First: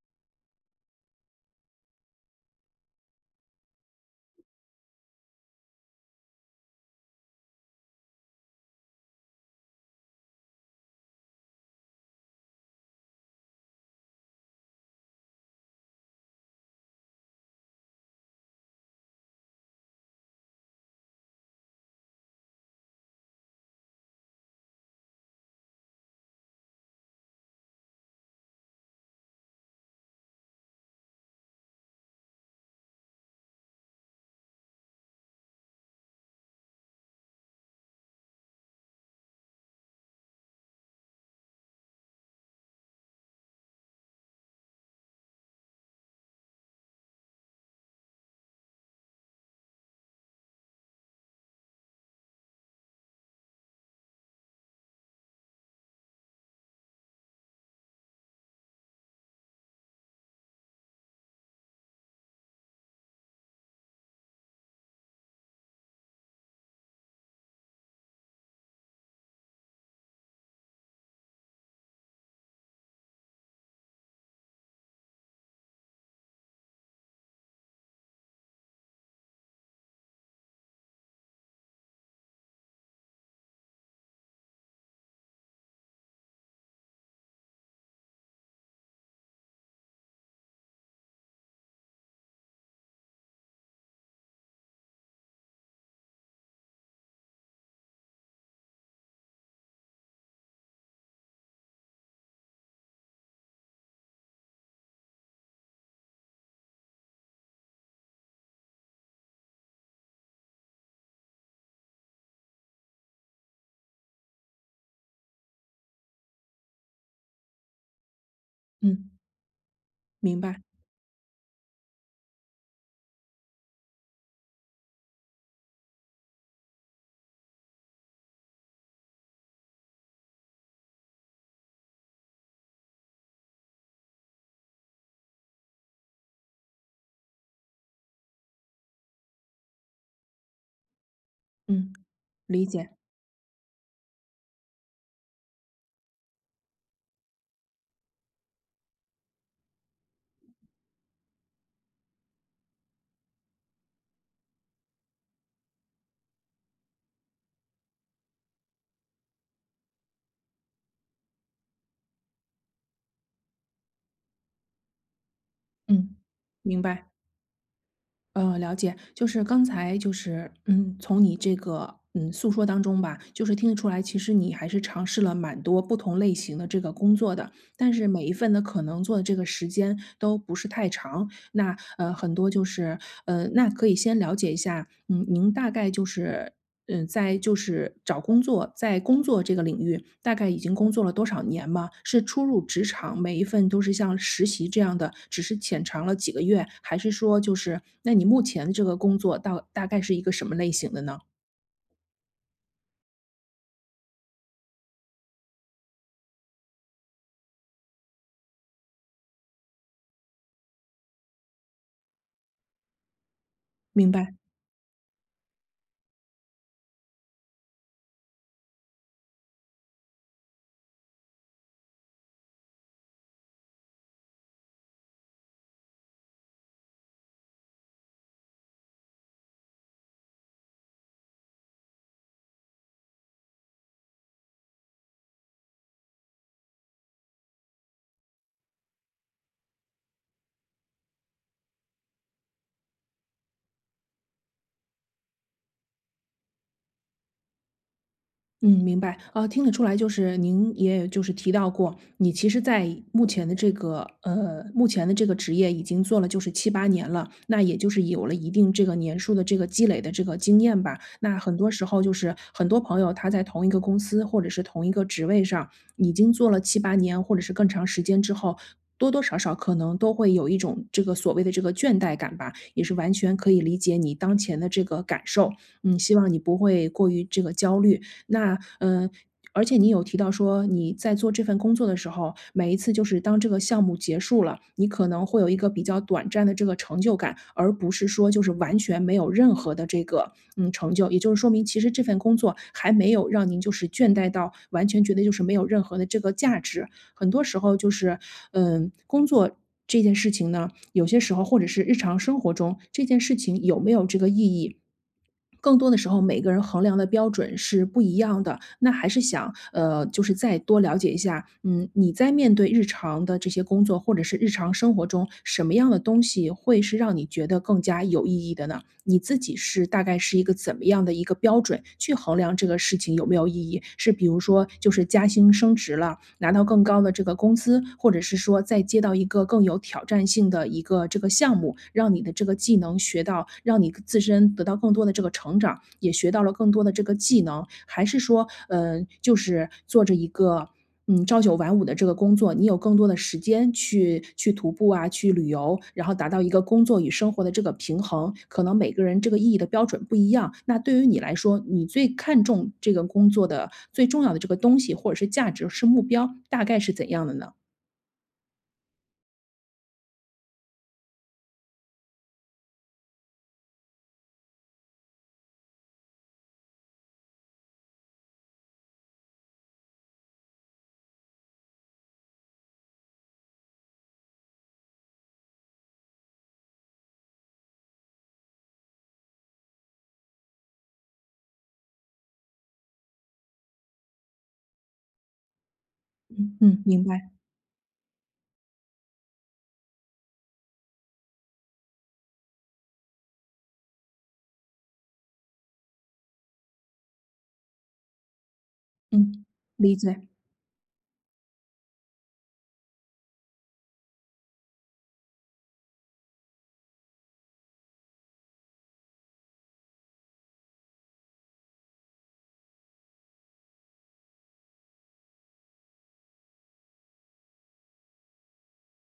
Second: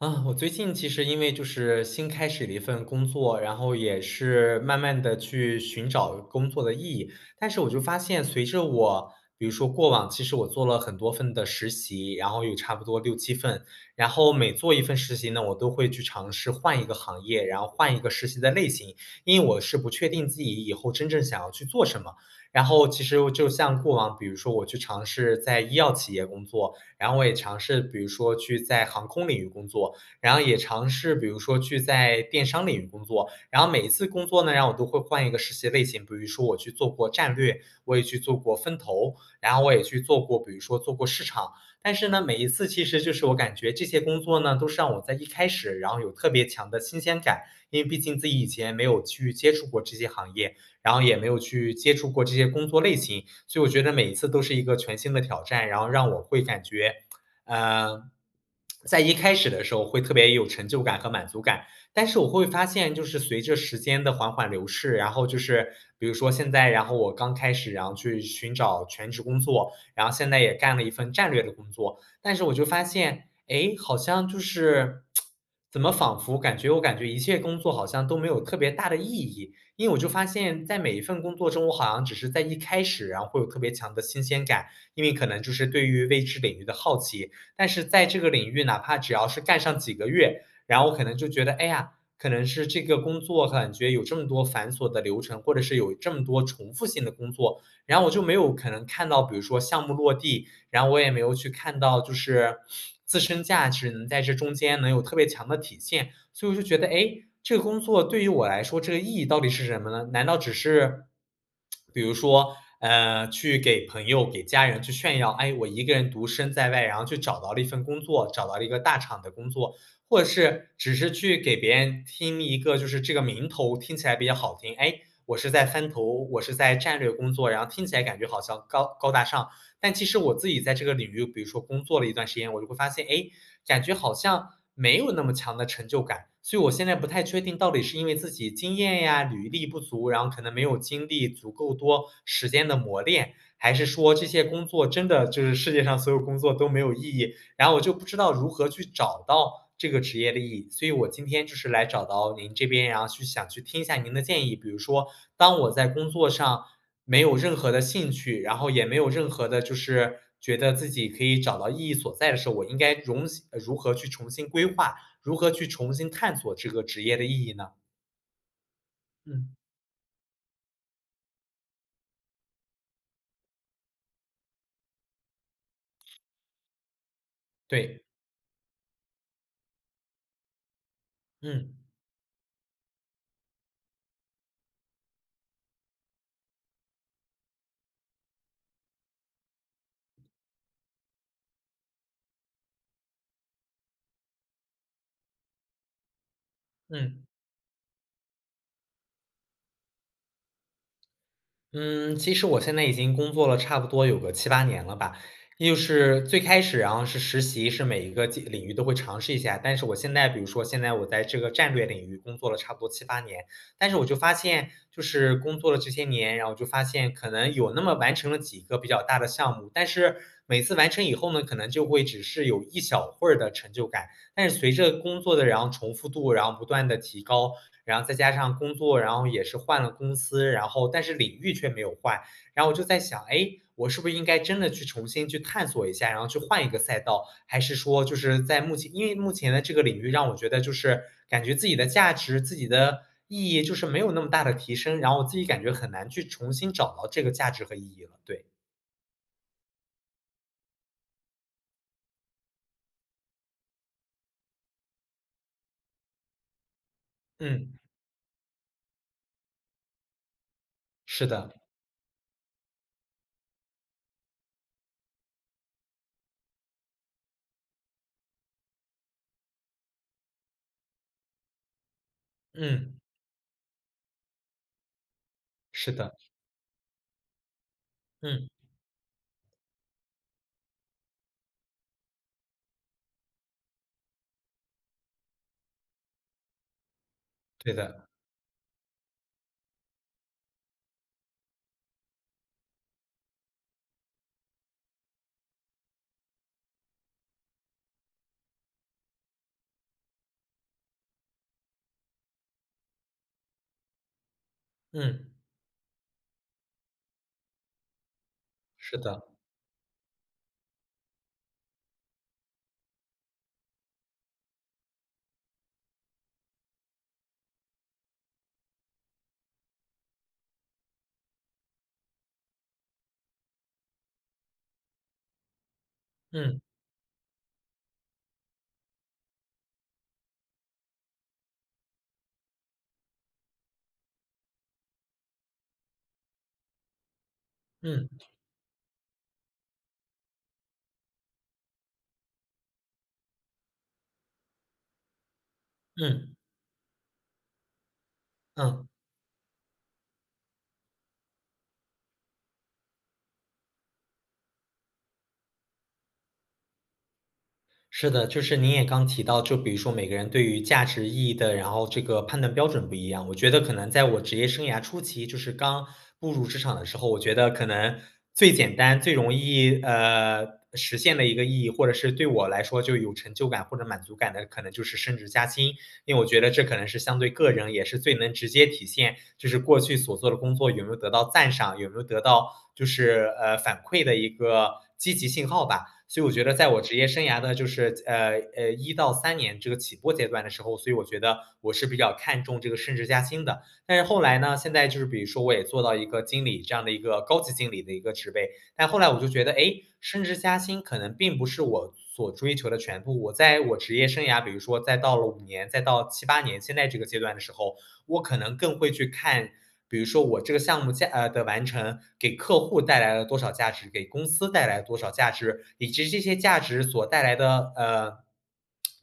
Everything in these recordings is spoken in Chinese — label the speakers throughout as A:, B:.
A: 啊，我最近其实因为就是新开始了一份工作，然后也是慢慢的去寻找工作的意义。但是我就发现随着我比如说过往其实我做了很多份的实习，然后有差不多六七份，然后每做一份实习呢，我都会去尝试换一个行业，然后换一个实习的类型，因为我是不确定自己以后真正想要去做什么。然后其实我就像过往，比如说我去尝试在医药企业工作，然后我也尝试比如说去在航空领域工作。然后也尝试比如说去在电商领域工作，然后每一次工作呢，让我都会换一个实习类型，比如说我去做过战略，我也去做过分投，然后我也去做过，比如说做过市场。但是呢，每一次其实就是我感觉这些工作呢，都是让我在一开始，然后有特别强的新鲜感，因为毕竟自己以前没有去接触过这些行业，然后也没有去接触过这些工作类型，所以我觉得每一次都是一个全新的挑战，然后让我会感觉呃，在一开始的时候会特别有成就感和满足感，但是我会发现，就是随着时间的缓缓流逝，然后就是比如说现在，然后我刚开始，然后去寻找全职工作，然后现在也干了一份战略的工作，但是我就发现，哎，好像就是怎么仿佛感觉我感觉一切工作好像都没有特别大的意义，因为我就发现，在每一份工作中，我好像只是在一开始，然后会有特别强的新鲜感，因为可能就是对于未知领域的好奇，但是在这个领域，哪怕只要是干上几个月，然后我可能就觉得，哎呀，可能是这个工作感觉有这么多繁琐的流程，或者是有这么多重复性的工作，然后我就没有可能看到，比如说项目落地，然后我也没有去看到就是自身价值能在这中间能有特别强的体现。所以我就觉得，哎，这个工作对于我来说，这个意义到底是什么呢？难道只是比如说，去给朋友、给家人去炫耀，哎，我一个人独身在外，然后去找到了一份工作，找到了一个大
B: 嗯，
A: 厂的工作，或者
B: 明白，
A: 是只是去给别人听一个就是这个名头听起来比较好听，哎，我是在翻头，我是在战略工作，然后听起来感觉好像高高大上，但其实我自己在这个领域，比如说工作了一段时间，我就会发现，哎，感觉好像没有那么强的成就感。所以我现在不太确定，到底是因为自己经验呀、履历不足，然后可能没有经历足够
B: 嗯，
A: 多时间
B: 理
A: 的
B: 解，
A: 磨练，还是说这些工作真的就是世界上所有工作都没有意义，然后我就不知道如何去找到这个职业的意义，所以我今天就是来找到您这边，然后去想去听一下您的建议。比如说，当我在工作上没有任何的兴趣，然后也没有任何的，就是觉得自己可以找到意义所在的时候，我应该如何去重新规划，如何去重新
B: 嗯，
A: 探索这
B: 明
A: 个职
B: 白，
A: 业的意义呢？
B: 了解。就是
A: 嗯，
B: 刚才就是，嗯，从你这个诉说当中吧，就是听得出来，其实你还是尝试了蛮多不同类型的这个工作的，但
A: 对，
B: 是每一份的可能做的这个时间都不是太长。
A: 嗯
B: 那很多就是那可以先了解一下，嗯，您大概就是嗯，在就是找工作，在工作这个领域，大概已经工作了多少年吗？是初入职场，每一份都是像实习这样的，只是浅尝了几个月，还是
A: 嗯。
B: 说就是那你目前这个工作到大概是一个什么类型的呢？
A: 嗯，其实我现在已经工作了差不多有个七八年了吧。就是最开始然后是实习，是每一个技领域都会尝试一下。但是我现在比如说现在我在这个战略领域工作了差不多七八年，但是我
B: 明
A: 就发
B: 白。
A: 现，就是工作了这些年，然后就发现可能有那么完成了几个比较大的项目，但是每次完成以后呢，可能就会只是有一小会儿的成就感。但是随着工作的然后重复度，然后不断的提高，然后再加上工作，然后也是换了公司，然后但是领域却没有换。然后我就在想，哎，我是不是应该真的去重新去探索一下，然后去换一个赛道？还是说就是在目前因为目前的这个领域让我觉得就是感觉自己的价值、自己的意义就是没有那么大的提升，然后我自己感觉很难去重新找到这个价值和意义了，对。
B: 嗯，明白。啊，听得出来，就是您也就是提到过，你其实在目前的这个目前的这个职业已经做了就是七八年了，那
A: 嗯，
B: 也就是有了一定这个年数的这个积累的这个经验吧。
A: 是
B: 那
A: 的，
B: 很多时候就是很多朋友他在同一个公司或者是同一个职位上已经做了七八年或者是更长时间之后，多多少少可能都会有一种这个所谓的这个倦怠感吧，也是
A: 嗯，
B: 完全可以理解你当前的这个感受。
A: 是
B: 嗯，
A: 的，
B: 希望你不会过于这个焦虑。
A: 嗯，
B: 那嗯。而且你有提到说，你在做这份工作的时候，每一次就是当这个项目结束了，你可能会有一个比较短暂的这个成就感，
A: 对
B: 而不是
A: 的，
B: 说就是完全没有任何的这个成就。也就是说明，其实这份工作还没有让您就是倦怠到完全觉得就是没有任何的这个价值。很多时候就是嗯，工作这件事情呢，有些时候或者是日常生活中，这件事情有没有这个意义，
A: 嗯，
B: 更多的时候每个人衡量的标准是不一样的。那
A: 是
B: 还是
A: 的，
B: 想，就是再多了解一下，嗯，你在面对日常的这些工作或者是日常生活中，什么样的东西会是让你觉得更加有意义的呢？你自己是大概是一个怎么样的一个标准去衡量这个事情有没有意义？是比如说就是加薪升职了，拿
A: 嗯，
B: 到更高的这个工资，或者是说再接到一个更有挑战性的一个这个项目，让你的这个技能学到，让你自身得到更多的这个成长，也学到了更多的这个技能，还
A: 嗯，
B: 是说，嗯，就是做着一个，嗯，朝九晚五的这个工作，你有更多的时间去徒步啊，去旅游，然后达
A: 嗯，
B: 到一个工作与生活的这个平衡。可能
A: 嗯。
B: 每个人这个意义的标准不一样，那对于你来说，你最看重这个工作的最重要的这个东西，或者是价值，是目标，大概是怎样的呢？
A: 是的，就是您也刚提到，就比如说每个人对于价值意义的，然后这个判断标准不一样。我觉得可能在我职业生涯初期，就是刚步入职场的时候，我觉得可能最简单、最容易实现的一个意义，或者是对我来说就有成就感或者满足感的，可能就是升职加薪。因为我觉得这可能是相对个人也是最能直接体现，就是过去所做的工作有没有得到赞赏，有没有得到就是反馈的一个积极信号吧。所以我觉得，在我
B: 嗯，
A: 职
B: 明
A: 业生
B: 白，
A: 涯的，就是1到3年这个起步阶段的时候，所以我觉得我是比较看重这个升职加薪的。但是后来呢，现在就是比如说我也做到一个经理这样的一个高级经理的一个职位，但后来我就觉
B: 嗯，
A: 得，哎，
B: 理
A: 升
B: 解，
A: 职加薪可能并不是我所追求的全部。我在我职业生涯，比如说再到了5年，再到七八年，现在这个阶段的时候，我可能更会去看，比如说我这个项目的完成，给客户带来了多少价值，给公司带来了多少价值，以及这些价值所带来的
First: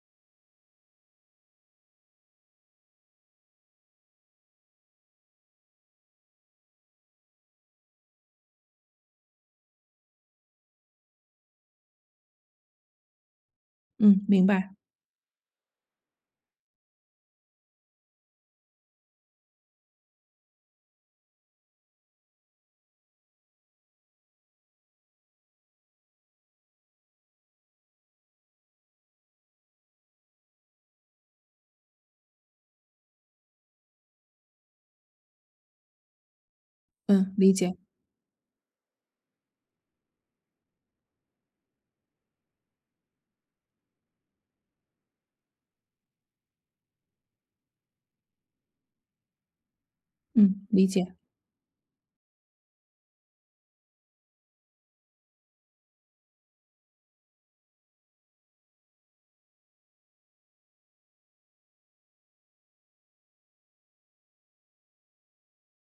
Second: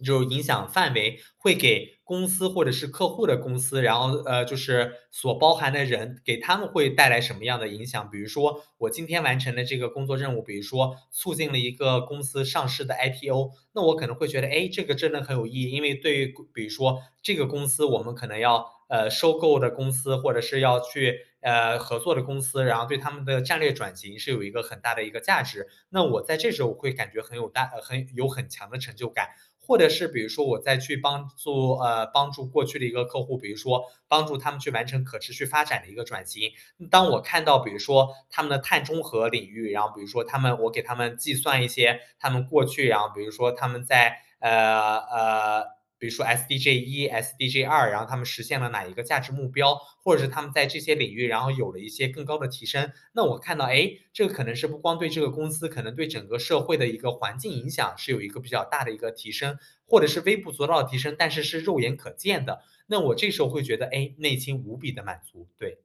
A: 就是影响范围会给公司或者是客户的公司，然后就是所包含的人，给他们会带来什么样的影响？比如说我今天完成的这个工作任务，比如说促进了一个公司上市的 IPO，那我可能
B: 嗯，
A: 会觉
B: 明
A: 得，哎，
B: 白，
A: 这个真的很有意义，因为对于比如说这个公司，我们可能要收购的公司，或者是要去合作的公司，然后对他们的战略转型是有一个很大的一个价值。那我在这时候我会感觉很有很强的成就感。或者是比如说我再去帮助过去的一个客户，比如说帮助他们去完成可持续发展的一个转型，当我
B: 嗯，
A: 看
B: 理
A: 到比
B: 解，
A: 如说他们的碳中和领域，然后比如说他们我给他们计算一些他们过去，然后比如说他们在呃，比如说 SDG 一、SDG 二，然后他们实现了哪一个价值目标，或者是他们在
B: 嗯，
A: 这
B: 理
A: 些领
B: 解。
A: 域，然后有了一些更高的提升。那我看到，哎，这个可能是不光对这个公司，可能对整个社会的一个环境影响是有一个比较大的一个提升，或者是微不足道的提升，但是是肉眼可见的。那我这时候会觉得，哎，内心无比的满足，对，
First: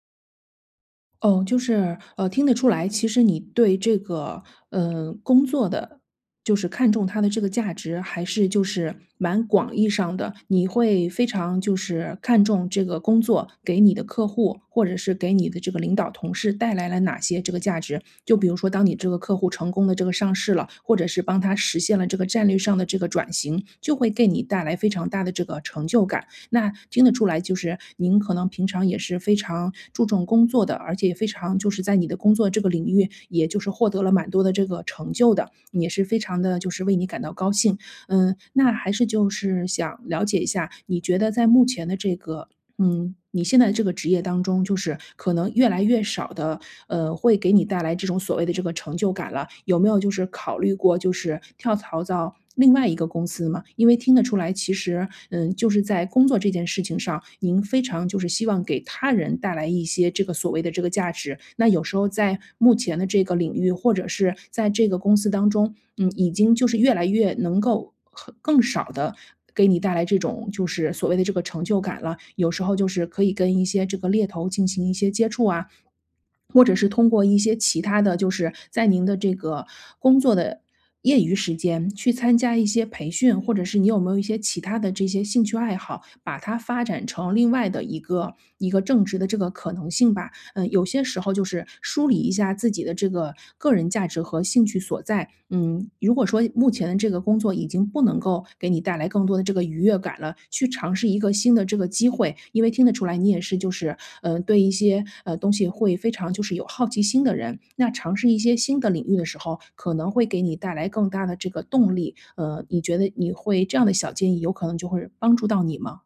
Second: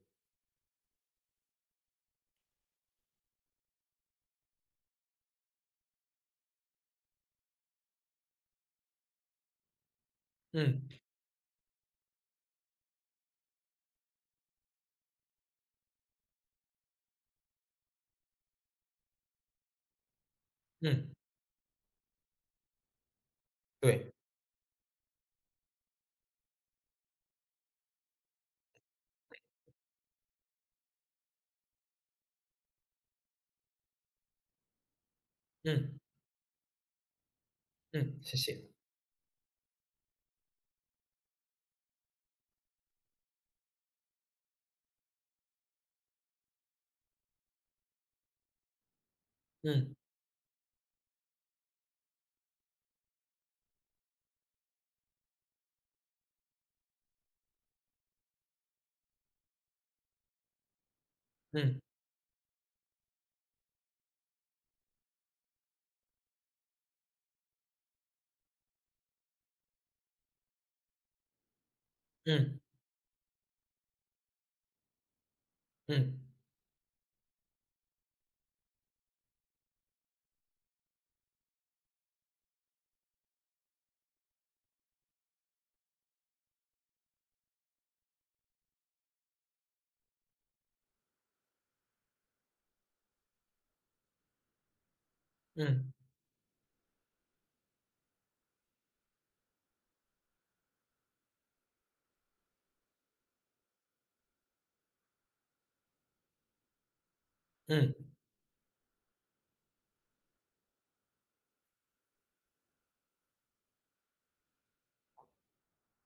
B: 哦，就是，听得出来，其实你对这个，工作的就是看重它的这个价值，还是就是蛮广义上的，你
A: 嗯。
B: 会非常就是看重这个工作给你的客户，或者是给你的这个领导同事带来了哪些这个价值。就比如说，当你这个客户成功的这个上市了，或者
A: 嗯，
B: 是帮他实现了这个战略上的这个转型，就会
A: 对，
B: 给你带来非常大的这个成就感。那听得出来，就是您可能平常也是非常注重工作的，而且也非常就是在你的工作这个领域，也就是获得了蛮多的这个成就的，也
A: 嗯，
B: 是非常的就是为你感到高兴。
A: 嗯，谢
B: 嗯，
A: 谢，
B: 那还是就是想了解一下，你觉得在目前的这个嗯，你现在这个职业当中，就是可能越来越少的，会给你带来这种所谓的这个成就感了。有没
A: 嗯，
B: 有就是考虑过，就是跳槽到另外一个公司嘛？因为听得出来，其实，嗯，就是在工作这件事情上，您非常就是希望给他人带来一些这个所谓的这个价值。那
A: 嗯，
B: 有时候在目前的这个领域，或者是在这个公司当中，嗯，已经就是越来越能够很更少的给你带来这种就是所谓的这个成就感了。有
A: 嗯，
B: 时候就是可以跟一些这个猎头进行一些接触啊，
A: 嗯，
B: 或者是通过一些其他的，就是在您的这个工作的业余时间去参加一些培训，或者是你有没有一些其他的这些兴趣爱好，把它发展成另外的一个正职的这个可能性吧。嗯，有些时候就是梳理一下自己的这个个人价值和兴趣所在。嗯，
A: 嗯，
B: 如果说目前的这个工作已经不能够给你带来更多的这个愉悦感了，去尝试一个新的这个机会，因为听得出来你也是就是，嗯，对一些东西会非常就是有好奇心的人。那
A: 嗯，
B: 尝试一些新的领域的时候，可能会给你带来更大的这个动力。你觉得你会这样的小建议，有可能就会帮助到你吗？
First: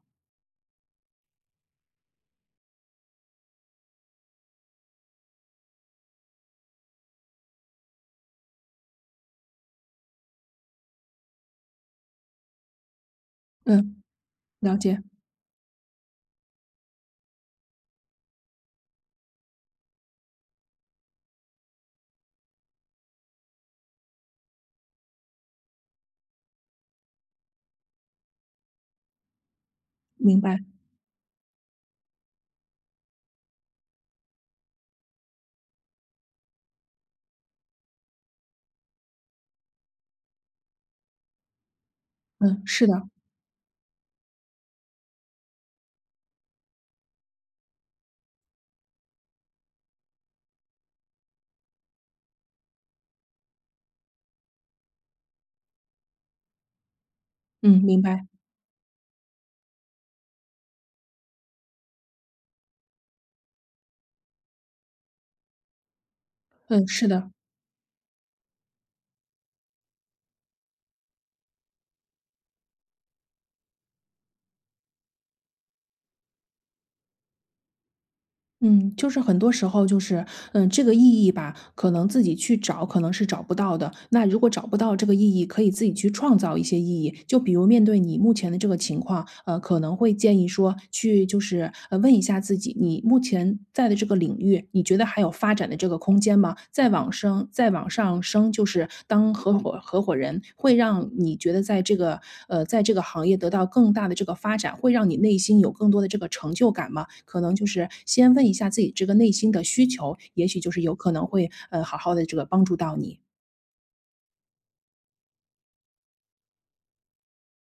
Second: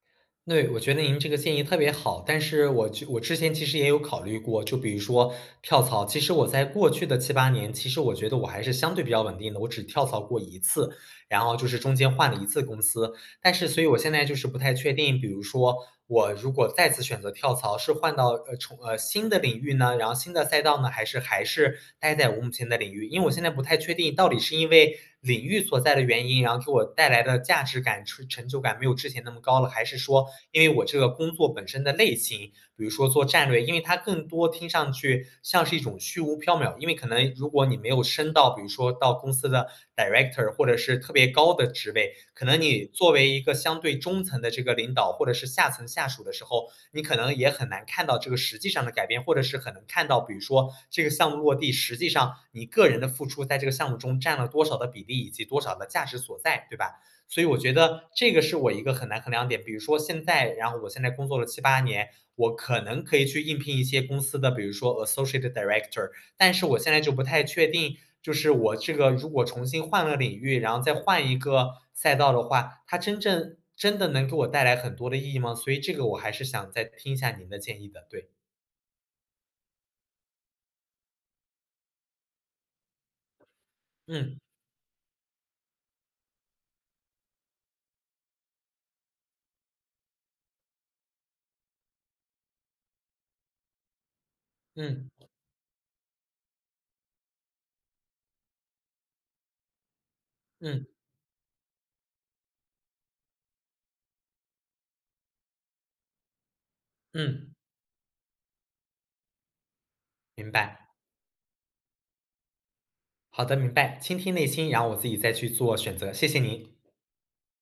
A: 对，我觉得您这个建议特别好，但是我之前其实也有考虑过，就比如说跳槽，其实我在过去的七八年，其实我觉得我还是相对比较稳定的，我只跳槽过一次，然后就是中间换了一次公司。但是所以我
B: 嗯，
A: 现在就是不太
B: 了
A: 确
B: 解，
A: 定，比如说我如果再次选择跳槽，是换到呃重呃新的领域呢，然后新的赛道呢，还是待在我目前的领域？因为我现在不太确定，到底是因为领域所在的原因，然后给我带来的价值感、成就感没有之前那么高了，还是说
B: 明
A: 因
B: 白。
A: 为我这个工作本身的类型，比如说做战略，因为它更多听上去像是一种虚无缥缈，因为可能如果你没有升到，比如说到公司的 director 或者是特别高的职位，可能
B: 嗯，
A: 你
B: 是的，
A: 作为一个相对中层的这个领导或者是下层下属的时候，你可能也很难看到这个实际上的改变，或者是很难看到，比如说这个项目落地，实际上你个人的付出在这个项目中占了多少的比例以及多少的价值所在，对吧？所以我觉
B: 嗯，明
A: 得
B: 白。
A: 这个是我一个很难衡量点。比如说现在，然后我现在工作了七八年，我可能可以去应聘一些公司的，比如说 associate director，但是我
B: 嗯，
A: 现在
B: 是
A: 就不
B: 的，
A: 太确定，就是我这个如果重新换了领域，然后再换一个赛道的话，它真的能给我带来很多的意义吗？所以这个我还是想再听一下您的建议的，对，
B: 嗯，就是很多时候就是，嗯，这个意义吧，可能自己去找，可能是找不到的。那
A: 嗯
B: 如果找不到这个意义，可以自己去创造一些意义。就比如面对你目前的这个情况，可能会建议说，去就是问一下自己，你目前在的这个领域，你觉得还
A: 嗯
B: 有发展的这个。这个空间嘛，再往升再往上升，就是当合伙人，会
A: 嗯
B: 让你觉得在这个在这个行业得到更大的这个发展，会让你内心有更多的这个成就感嘛？可
A: 嗯，
B: 能就是先问一下自己这个内心的需求，也
A: 明
B: 许就
A: 白，
B: 是有可能会，好好的这个帮助到你。
A: 好的，明白，倾听内心，然后我自己再去做选择，谢谢您。